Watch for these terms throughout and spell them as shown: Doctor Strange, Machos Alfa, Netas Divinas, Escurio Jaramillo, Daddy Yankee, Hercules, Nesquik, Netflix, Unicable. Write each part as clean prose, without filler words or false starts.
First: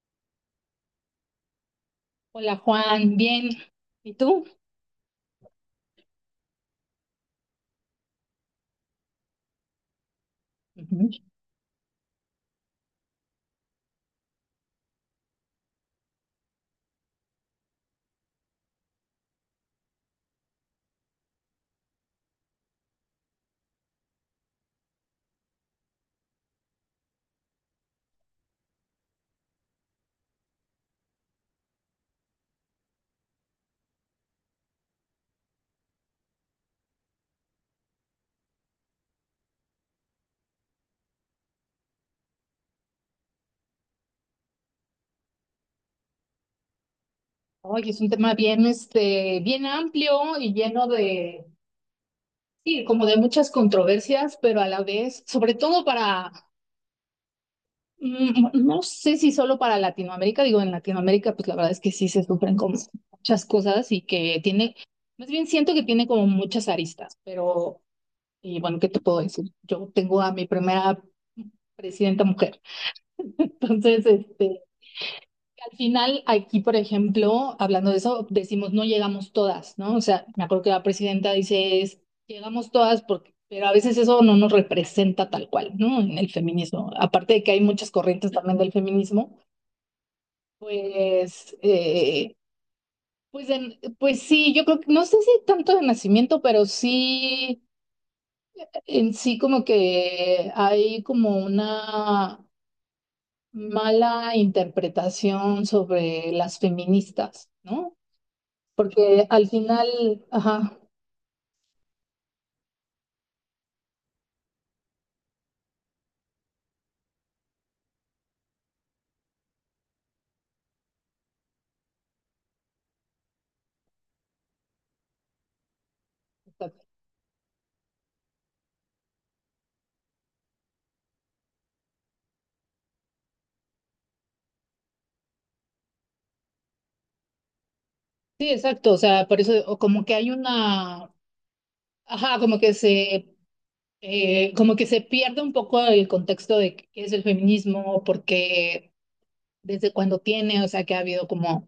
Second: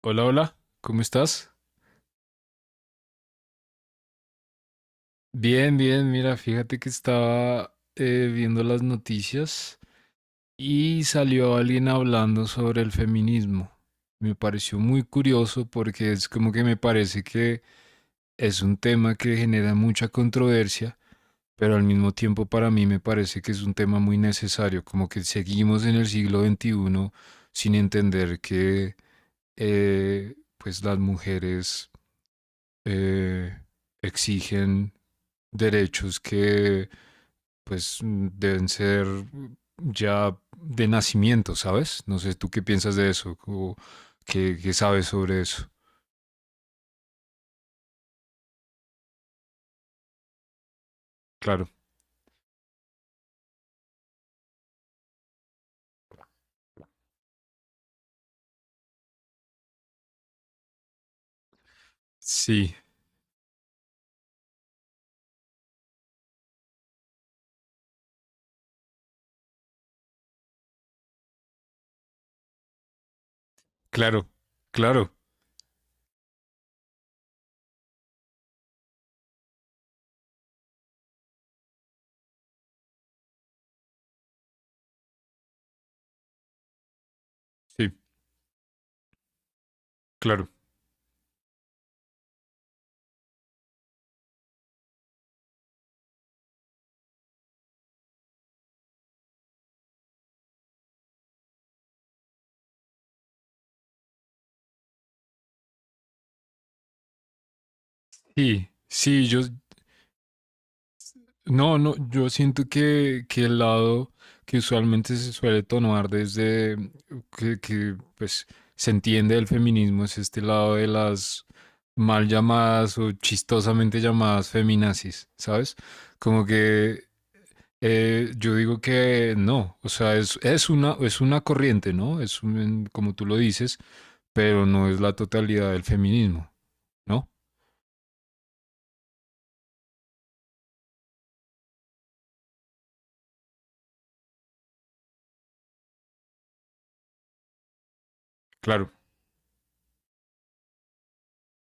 Hola, hola, ¿cómo estás? Hola Juan, bien. ¿Y tú? Bien, bien, mira, fíjate que estaba viendo las noticias y Ujú. salió alguien hablando sobre el feminismo. Me pareció muy curioso porque es como que me parece que es un tema que genera mucha controversia, pero al mismo tiempo para mí me parece que es un tema muy necesario, como que seguimos en el siglo XXI sin entender que pues las mujeres eh, exigen derechos que pues deben ser ya de nacimiento, ¿sabes? No sé, ¿tú qué piensas de eso? ¿O qué sabes sobre eso? Oye, es un tema bien, bien amplio y lleno de, Claro, sí, como de muchas controversias, pero a la vez, sobre todo para, no sé si solo para Latinoamérica, digo, en Latinoamérica, pues la verdad es que sí se sufren sí, como muchas cosas y que tiene, más bien siento que tiene como muchas aristas, pero, y bueno, ¿qué te puedo decir? Yo tengo a mi primera presidenta mujer, entonces, claro, claro, al final, aquí, por ejemplo, hablando de eso, decimos no llegamos todas, ¿no? O sea, me acuerdo que la presidenta dice es, llegamos todas porque, pero a veces eso no nos representa tal cual, ¿no? En el feminismo. Aparte de que hay muchas sí, corrientes también del feminismo, claro. pues, eh, pues sí, yo creo que, no sé si tanto de nacimiento, pero sí, en sí como que hay como una mala interpretación sobre las feministas, ¿no? Sí, sí, Porque al final, ajá, no, no, yo siento que el lado que usualmente se suele tomar desde pues se entiende del feminismo es este lado de las mal llamadas o chistosamente llamadas feminazis, ¿sabes? Como que yo digo que no, o sea, es una corriente, ¿no? Como tú lo dices, pero no es la totalidad del feminismo, ¿no? sí, exacto, o sea, por eso o como que hay una, ajá, como que se pierde un poco el contexto de qué es el feminismo, Claro, porque desde cuando tiene, o sea, que ha habido como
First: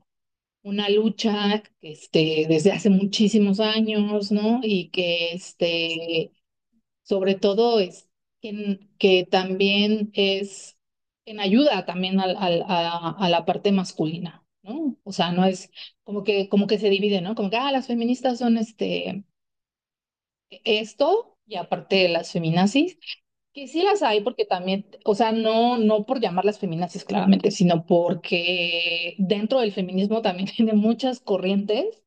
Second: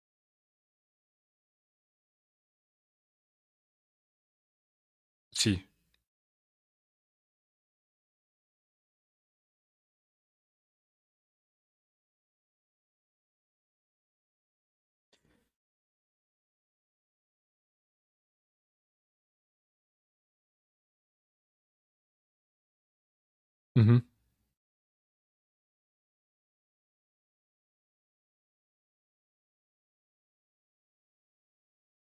una lucha, desde hace muchísimos años, ¿no? Y que, sí. Sobre todo es que también es en ayuda también a la parte masculina, ¿no? O sea, no es como que, se divide, ¿no? Como que, ah, las feministas son esto, y aparte las feminazis, que sí las Ujú. hay porque también, o sea, no, no por llamarlas feminazis claramente, sino porque dentro del feminismo también tiene muchas corrientes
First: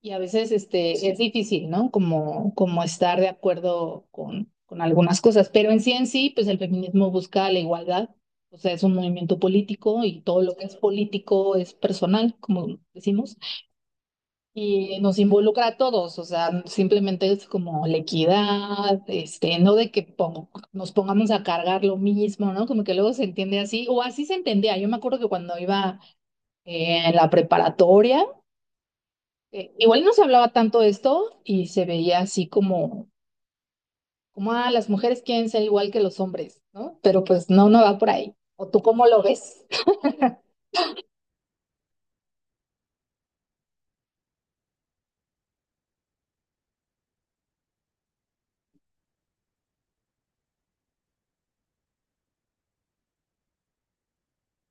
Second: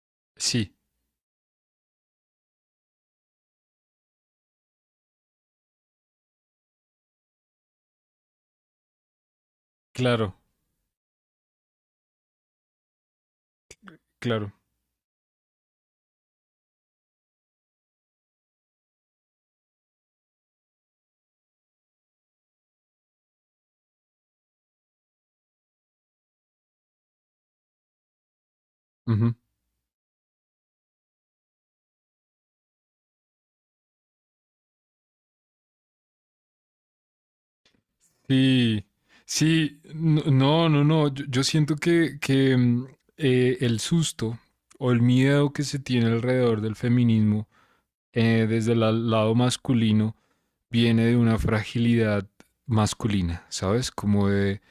y a veces Sí, sí, es difícil, ¿no? Como estar de acuerdo con algunas cosas, pero en sí, pues el feminismo busca la igualdad, o sea, es un movimiento político y claro, todo lo que es político es personal, como decimos, claro. y nos involucra a todos, o sea, simplemente es como la equidad, no de que nos pongamos a cargar lo mismo, ¿no? Como que luego se entiende así, o así se entendía, yo me acuerdo que cuando iba en la preparatoria, igual no se hablaba tanto de esto y se veía así como, ah, las mujeres quieren ser igual que los hombres, ¿no? Pero pues no, no va por ahí. ¿O tú Sí, cómo lo ves? sí, no, no, no, no. Yo siento que el susto o el miedo que se tiene alrededor del feminismo desde el lado masculino viene de una fragilidad masculina, ¿sabes? Como de,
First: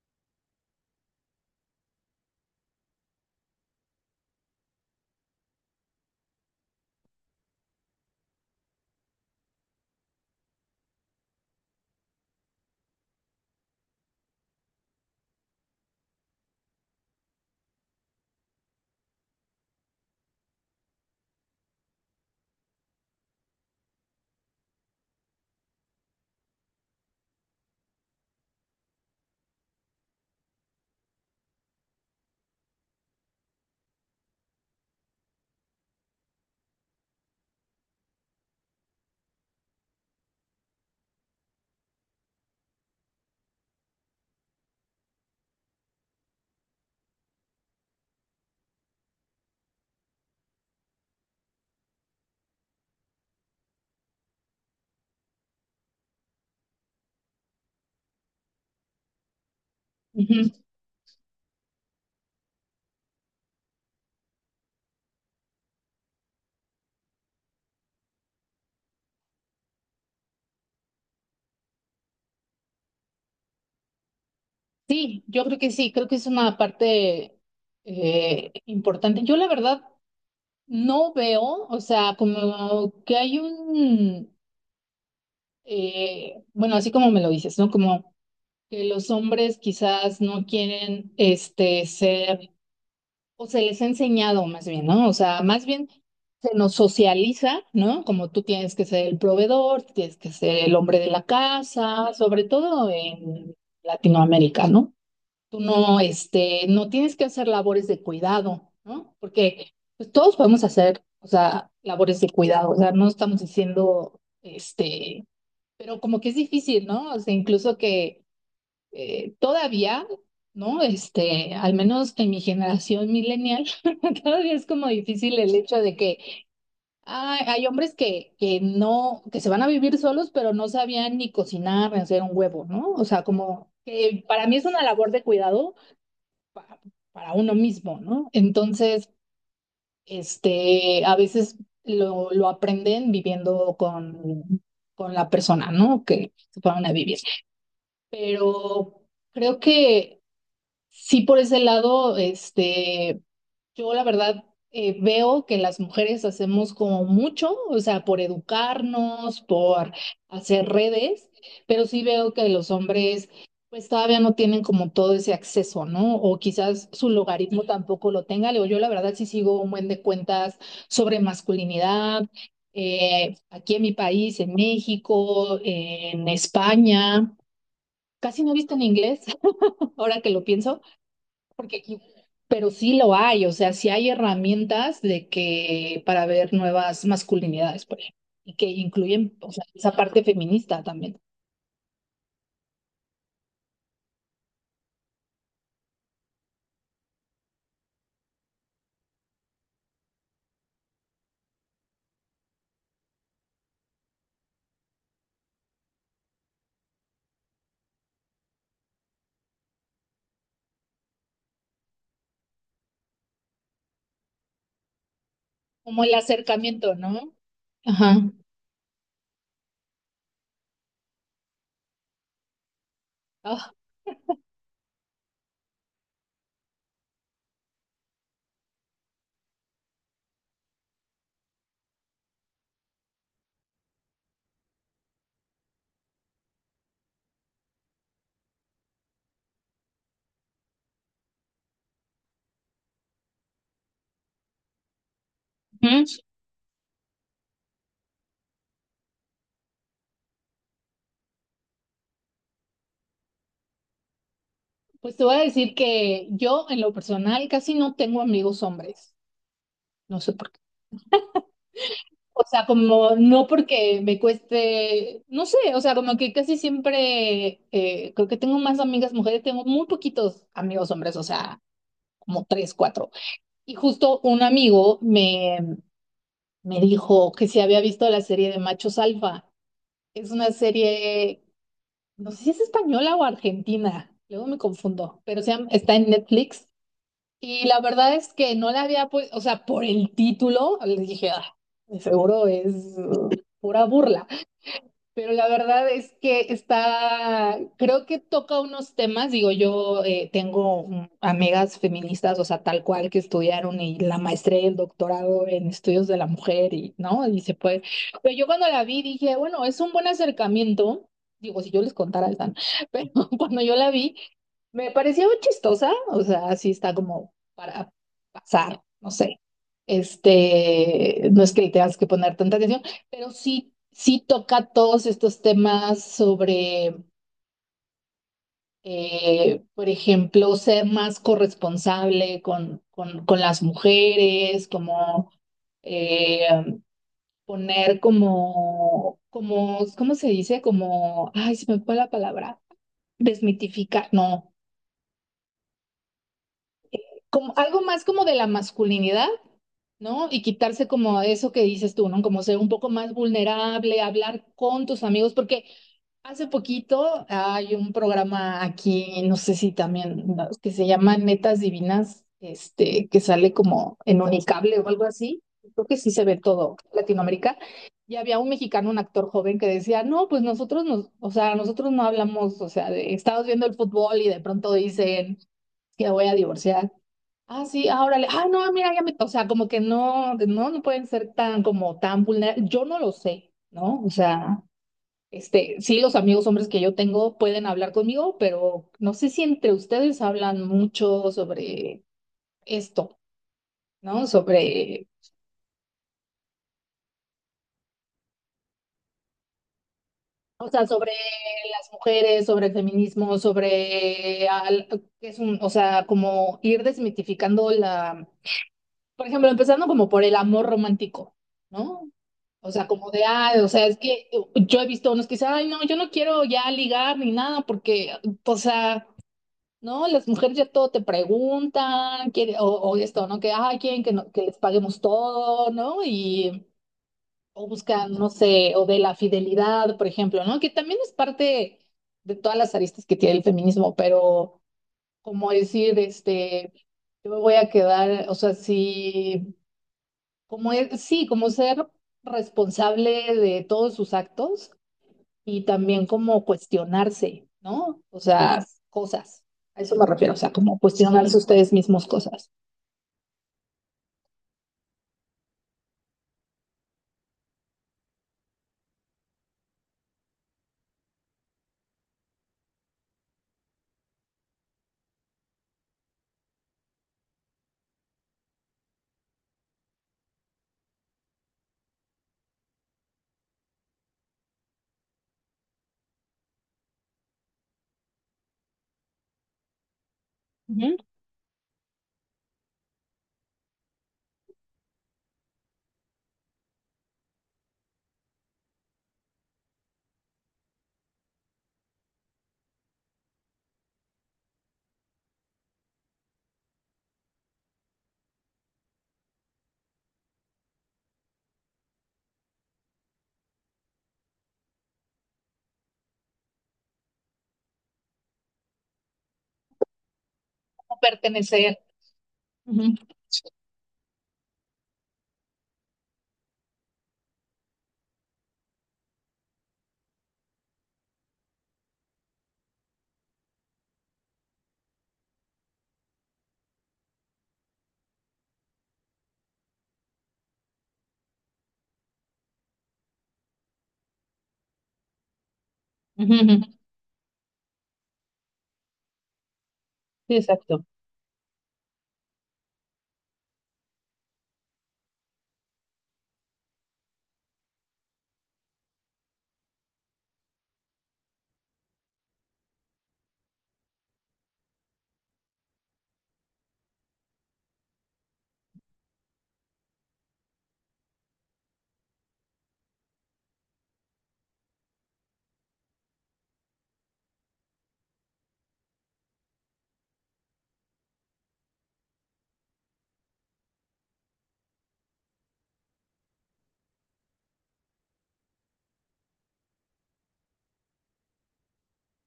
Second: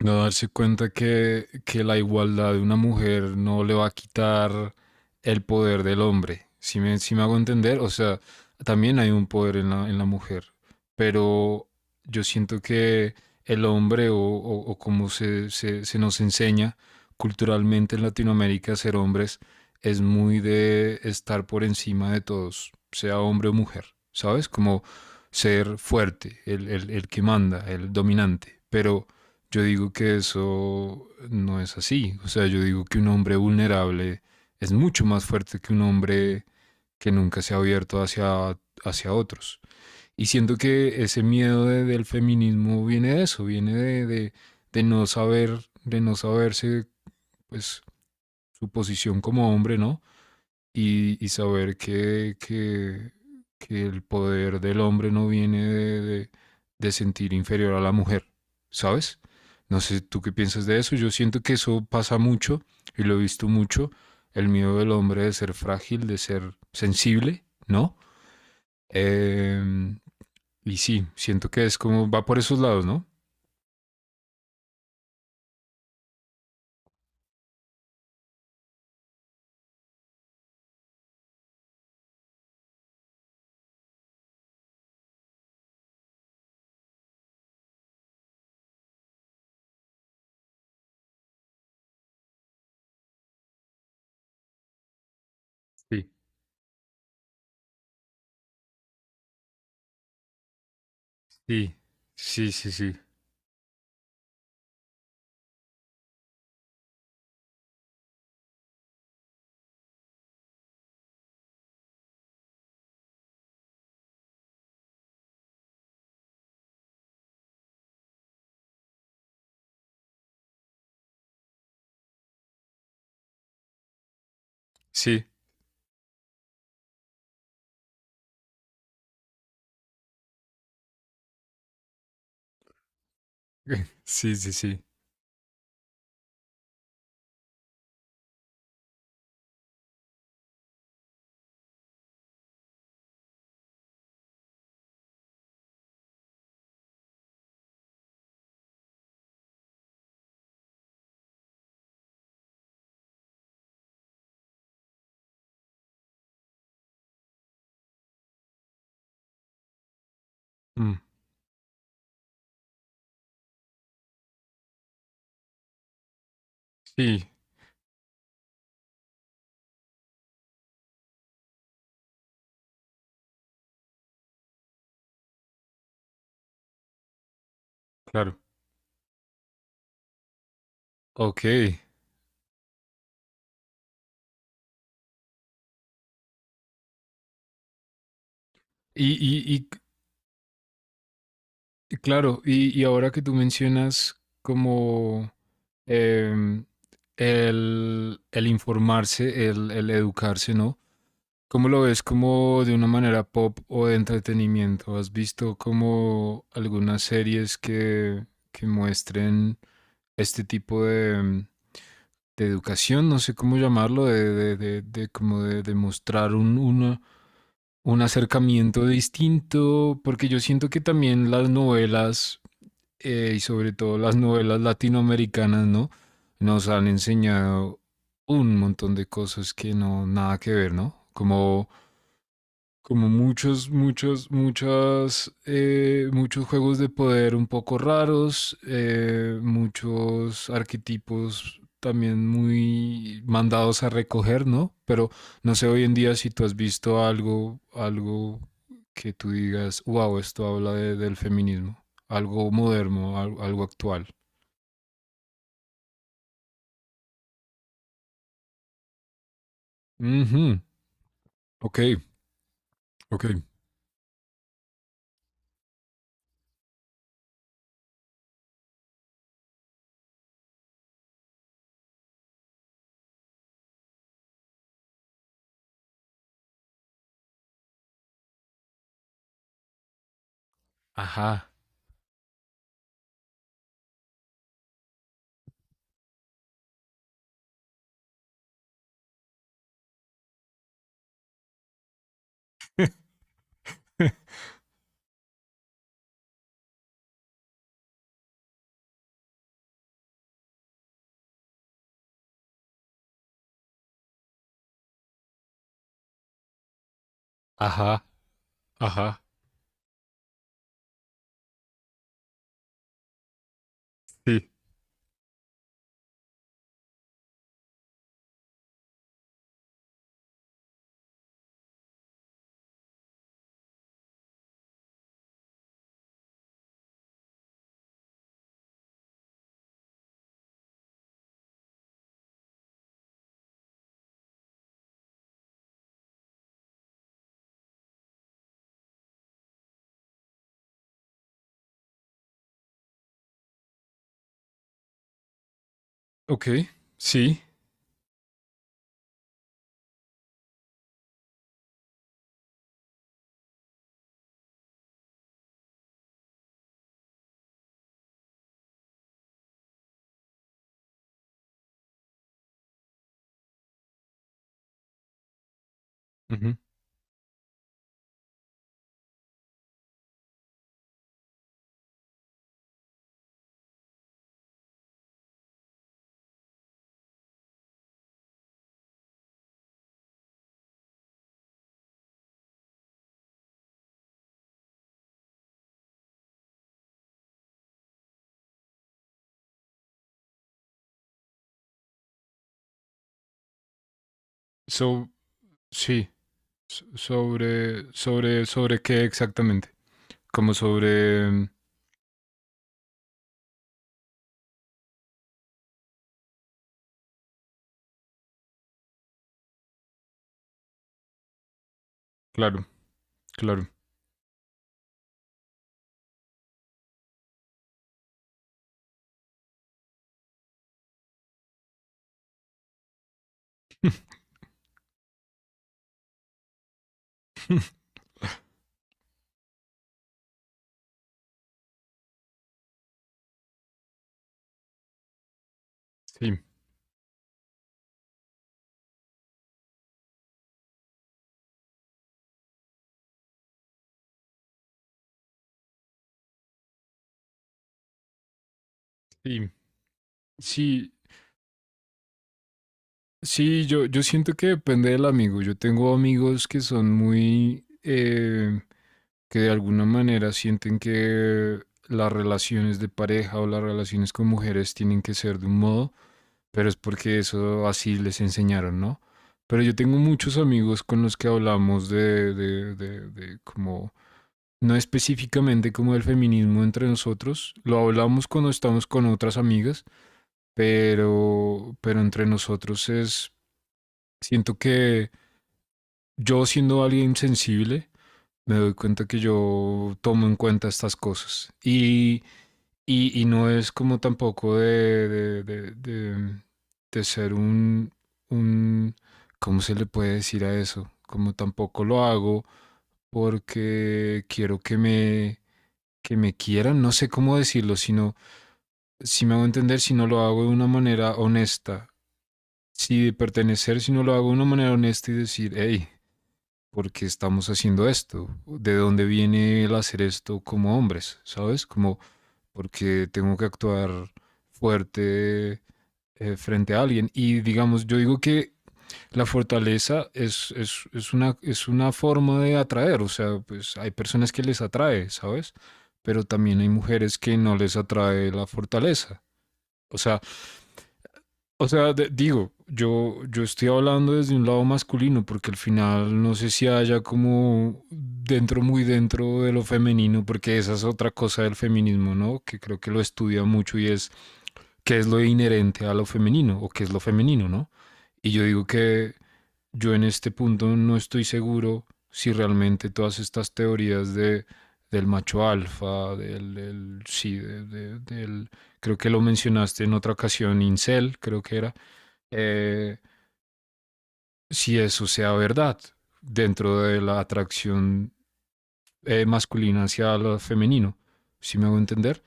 no darse cuenta que la igualdad de una mujer no le va a quitar el poder del hombre. Si me hago entender, o sea, también hay un poder en la mujer, pero yo siento que el hombre o, o como se nos enseña culturalmente en Latinoamérica ser hombres es muy de estar por encima de todos, sea hombre o mujer, ¿sabes? Como ser fuerte, el que manda, el dominante, pero yo digo que eso no es así. O sea, yo digo que un hombre vulnerable es mucho más fuerte que un hombre que nunca se ha abierto hacia, hacia otros. Y siento que ese miedo del feminismo viene de eso, viene de no saber, de no saberse pues su posición como hombre, ¿no? Y saber que el poder del hombre no viene de sentir inferior a la mujer, ¿sabes? No sé tú qué Ujú. piensas de eso. Yo siento que eso pasa mucho y lo he visto mucho. El miedo del hombre de ser frágil, de ser sensible, ¿no? Eh, y sí, siento que es como va por esos lados, ¿no? Sí, yo creo que sí, creo que es una parte importante. Yo la verdad no veo, o sea, como que hay un, bueno, así como me lo dices, ¿no? Como que los hombres quizás no quieren ser o se les ha enseñado más bien, ¿no? O sea, más bien Sí, se nos socializa, ¿no? Como tú tienes que ser el proveedor, tienes que ser el hombre de la sí, casa, sobre sí, sí, todo sí. en Latinoamérica, ¿no? Tú no, no tienes que hacer labores de cuidado, ¿no? Porque pues, todos podemos hacer, o sea, labores de cuidado, o sea, no estamos diciendo, pero como que es difícil, ¿no? O sea, incluso que todavía, ¿no? Al menos en mi generación millennial, todavía es como Sí, difícil el hecho de que ah, hay hombres que no, que se van a vivir solos, pero no sabían ni cocinar, ni hacer un huevo, ¿no? O sea, como que sí, para sí, mí es una sí. labor de cuidado pa- para uno mismo, ¿no? Entonces, a veces lo aprenden viviendo con la persona, ¿no? Que se van a vivir. Pero creo que sí, por ese lado, yo la verdad veo que las mujeres hacemos como mucho, o sea, por educarnos, por hacer Mm, redes, pero sí veo que los hombres pues todavía no tienen como todo ese acceso, ¿no? O quizás su sí, logaritmo tampoco lo tenga. Luego yo la verdad sí sigo un buen de cuentas sobre masculinidad, aquí en mi país, en México, en España. claro. Casi no he visto en inglés, ahora que lo pienso. Ok. porque aquí- Pero sí lo hay, o sea, sí hay herramientas de que para ver nuevas masculinidades, por ejemplo, y que incluyen, o y, sea, y esa parte feminista también, Claro, y ahora que tú mencionas como em, el informarse, el educarse, ¿no? ¿Cómo lo ves como de una manera pop o de entretenimiento? ¿Has visto como algunas series que muestren este tipo de educación? No sé cómo llamarlo, de como de como el mostrar acercamiento, ¿no? un Ajá. acercamiento distinto, porque yo siento que también las novelas y Ah, sobre todo las novelas latinoamericanas, ¿no? Nos han enseñado un montón de cosas que no, nada que ver, ¿no? Como muchos juegos de poder un poco raros, muchos arquetipos también muy mandados a recoger, ¿no? Pero no sé hoy en día ujú. si tú has visto algo que tú digas, wow, esto habla del feminismo, algo moderno, algo actual. Pues te voy a decir que yo en lo personal casi no tengo amigos hombres, no sé por Ujú. qué. Ok, O sea, como ok. no porque me cueste, no sé, o sea, como que casi siempre creo que tengo más amigas mujeres, tengo muy poquitos amigos hombres, o sea, como tres, cuatro. Y justo un amigo me dijo que si había visto la serie de Machos Alfa. Es una serie, Ajá, no sé si es española o argentina, luego me confundo, pero está en Netflix. Y la verdad es que no la había, pues, o sea, por el título, les dije, ah, de seguro es uh, pura burla. Pero la verdad es que está, creo que toca unos temas, digo, yo tengo amigas feministas, o sea, tal cual que estudiaron y la maestría y el doctorado en estudios de la mujer y, ¿no? Y se puede. ajá, Pero yo cuando la vi ajá. dije, bueno, es un buen acercamiento, digo, si yo les contara, están, pero cuando yo la vi, Sí. me pareció chistosa, o sea, así está como para pasar, no sé. No es que le tengas que poner tanta atención. Pero sí, sí toca todos estos temas sobre, por ejemplo, ser más corresponsable con las mujeres, como eh, poner como, ¿cómo se dice? Como, ay, se me fue la palabra, desmitificar, no. Ok, sí. Como algo más como de la masculinidad, ¿no? Y quitarse como eso que dices tú, ¿no? Como ser un poco más vulnerable, hablar con tus amigos, porque hace poquito hay un programa aquí, no sé si también, ¿no? Que se llama Netas Divinas, que sale como en Unicable o algo así. Creo que sí se ve Ujú. todo Latinoamérica. Y había un mexicano, un actor joven, que decía, no, pues nosotros o sea, nosotros no hablamos, o sea, estamos viendo el fútbol y de pronto dicen que voy a divorciar. Ah, sí, ahora le, ah, no, mira, ya me, o sea, como que no, no, no pueden ser tan, como tan vulnerables, yo no lo sé, ¿no? O sea, sí, los amigos hombres que yo tengo pueden hablar conmigo, pero no sé si entre ustedes hablan mucho sobre esto, ¿no? Sobre, So, sí. Sobre qué exactamente. Como o sea, sobre sobre, las mujeres, sobre el feminismo, sobre, es un, o sea, como ir desmitificando la, por ejemplo, empezando como por el amor romántico, ¿no? claro, O sea, como de, ah, o claro. sea, es que yo he visto unos que dicen, ay, no, yo no quiero ya ligar ni nada, porque, o sea, no, las mujeres ya todo te preguntan, quiere, o esto, ¿no? Que, ay, quieren que, que les paguemos todo, ¿no? Y, o buscan, no sé, o de la fidelidad, por ejemplo, ¿no? Que también es parte de todas las aristas que tiene el feminismo, pero como decir, Sí, yo me voy a quedar, o sea, sí, como, sí, como ser responsable de todos sus actos y también como cuestionarse, ¿no? O sea, cosas. sí. A eso me refiero, o sea, como Sí, cuestionarse ustedes mismos cosas. sí, yo siento que depende del amigo. Yo tengo amigos que son muy, que de alguna manera sienten que las relaciones de pareja o las relaciones con mujeres tienen que ser de un modo, pero es porque eso así les enseñaron, ¿no? Pero yo tengo muchos amigos con los que hablamos de como no específicamente como el feminismo entre nosotros, lo hablamos cuando estamos con otras amigas, Ujú. Pero entre nosotros es, siento que yo siendo alguien sensible, me doy cuenta que yo tomo en cuenta estas cosas y no es como tampoco de ser un, ¿cómo se le puede decir a eso? Como tampoco lo hago porque quiero que me quieran, no sé cómo decirlo, sino si me hago entender, si no lo hago de una Como manera pertenecer. honesta, Ujú. si de pertenecer, si no lo hago de una manera honesta y decir, hey, ¿por qué estamos haciendo esto? ¿De dónde viene el hacer esto como hombres? ¿Sabes? Como porque tengo que actuar fuerte frente a alguien. Y digamos, yo digo que la fortaleza es una forma de atraer, o sea, pues hay personas que les atrae, ¿sabes? Pero Ujú, ujú. también hay mujeres que no les atrae la fortaleza. O sea, Sí, exacto. Digo, yo estoy hablando desde un lado masculino, porque al final no sé si haya como dentro, muy dentro de lo femenino, porque esa es otra cosa del feminismo, ¿no? Que creo que lo estudia mucho y es qué es lo inherente a lo femenino o qué es lo femenino, ¿no? Y yo digo que yo en este punto no estoy seguro si realmente todas estas teorías del macho alfa, sí, creo que lo mencionaste en otra ocasión, incel, creo que era, eh, si eso sea verdad dentro de la atracción masculina hacia lo femenino, ¿si me hago entender?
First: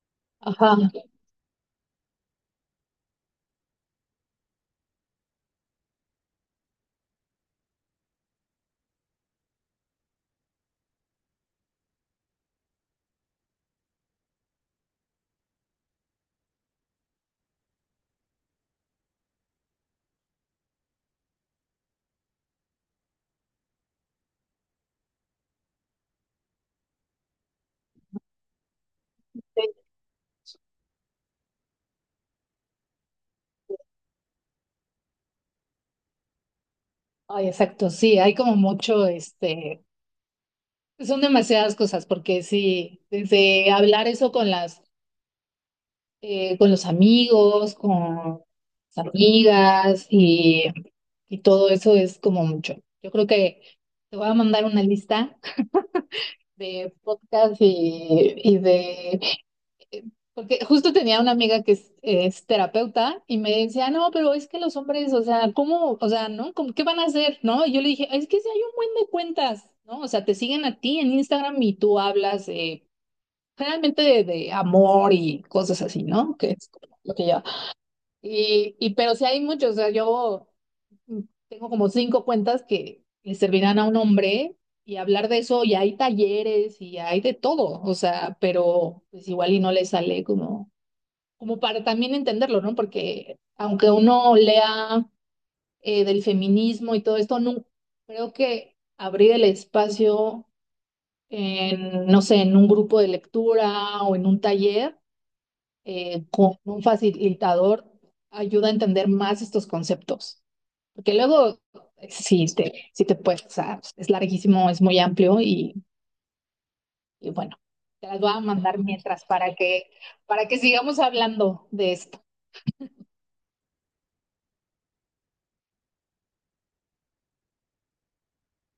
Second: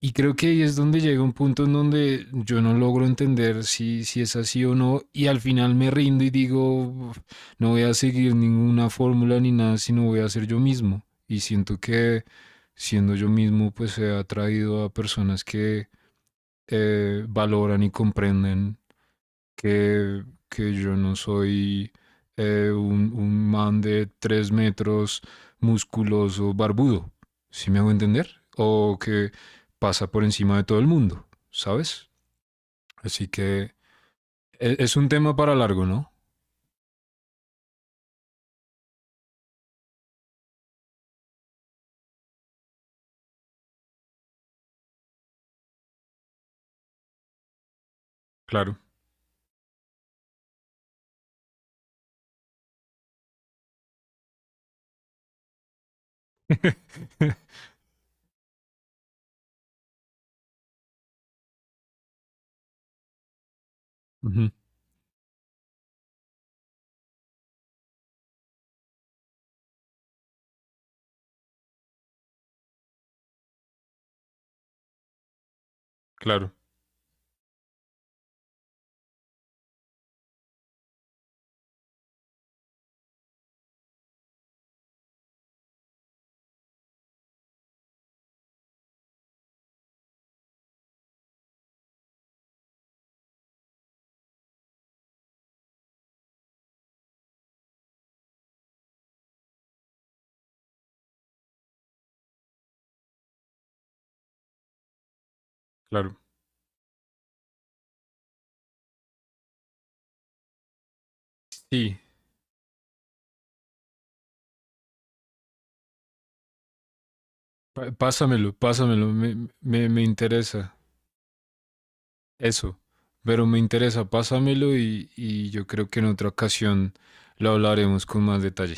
Y creo que ahí es Ajá. donde llega un punto en donde yo no logro entender si es así o no, y al final me rindo y digo, no voy a seguir ninguna fórmula ni nada, sino voy a ser yo mismo. Y siento que siendo yo mismo, pues he atraído a personas que valoran y comprenden que yo no soy un man de 3 metros, musculoso, barbudo, ¿sí me hago entender? O que Sí. pasa por encima de todo el mundo, ¿sabes? Así que es un tema para largo, ¿no? Ay, exacto, sí, hay como mucho, son demasiadas cosas, porque sí, desde hablar eso con las, con los amigos, con Claro. las amigas y todo eso es como mucho. Yo creo que te voy a mandar una lista de podcast y de. Porque justo tenía una amiga que es terapeuta y me decía, no, pero es Ujú. que los hombres, o sea, ¿cómo, o sea, no? ¿Qué van a hacer? ¿No? Y yo le dije, es que si hay un buen de cuentas, ¿no? O sea, te siguen a ti en Instagram y tú hablas generalmente de amor y cosas así, ¿no? Que Claro, es como lo que yo. Y pero sí hay muchos, o sea, yo Mm, tengo como cinco cuentas que le servirán a un hombre y hablar de eso, y hay talleres y hay de todo, o sea, pero pues igual y no le sale como para también entenderlo, ¿no? Porque aunque uno lea del feminismo y todo esto, no, creo que abrir el espacio en, no sé, en un grupo de lectura o en un taller claro. Con un facilitador ayuda a entender más estos conceptos. Porque luego, Sí, sí te puedes, o sea, es larguísimo, es muy amplio y bueno, te las voy a pásamelo, mandar pásamelo, mientras me, para me- que, me para que interesa sigamos hablando de esto. eso, pero me interesa, pásamelo y yo creo que en otra ocasión lo hablaremos con más detalle.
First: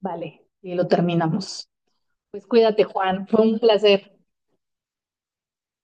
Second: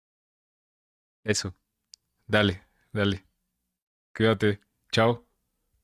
Vale, y lo Eso. terminamos. Pues Dale, cuídate, dale. Juan, fue un placer. Cuídate. Chao.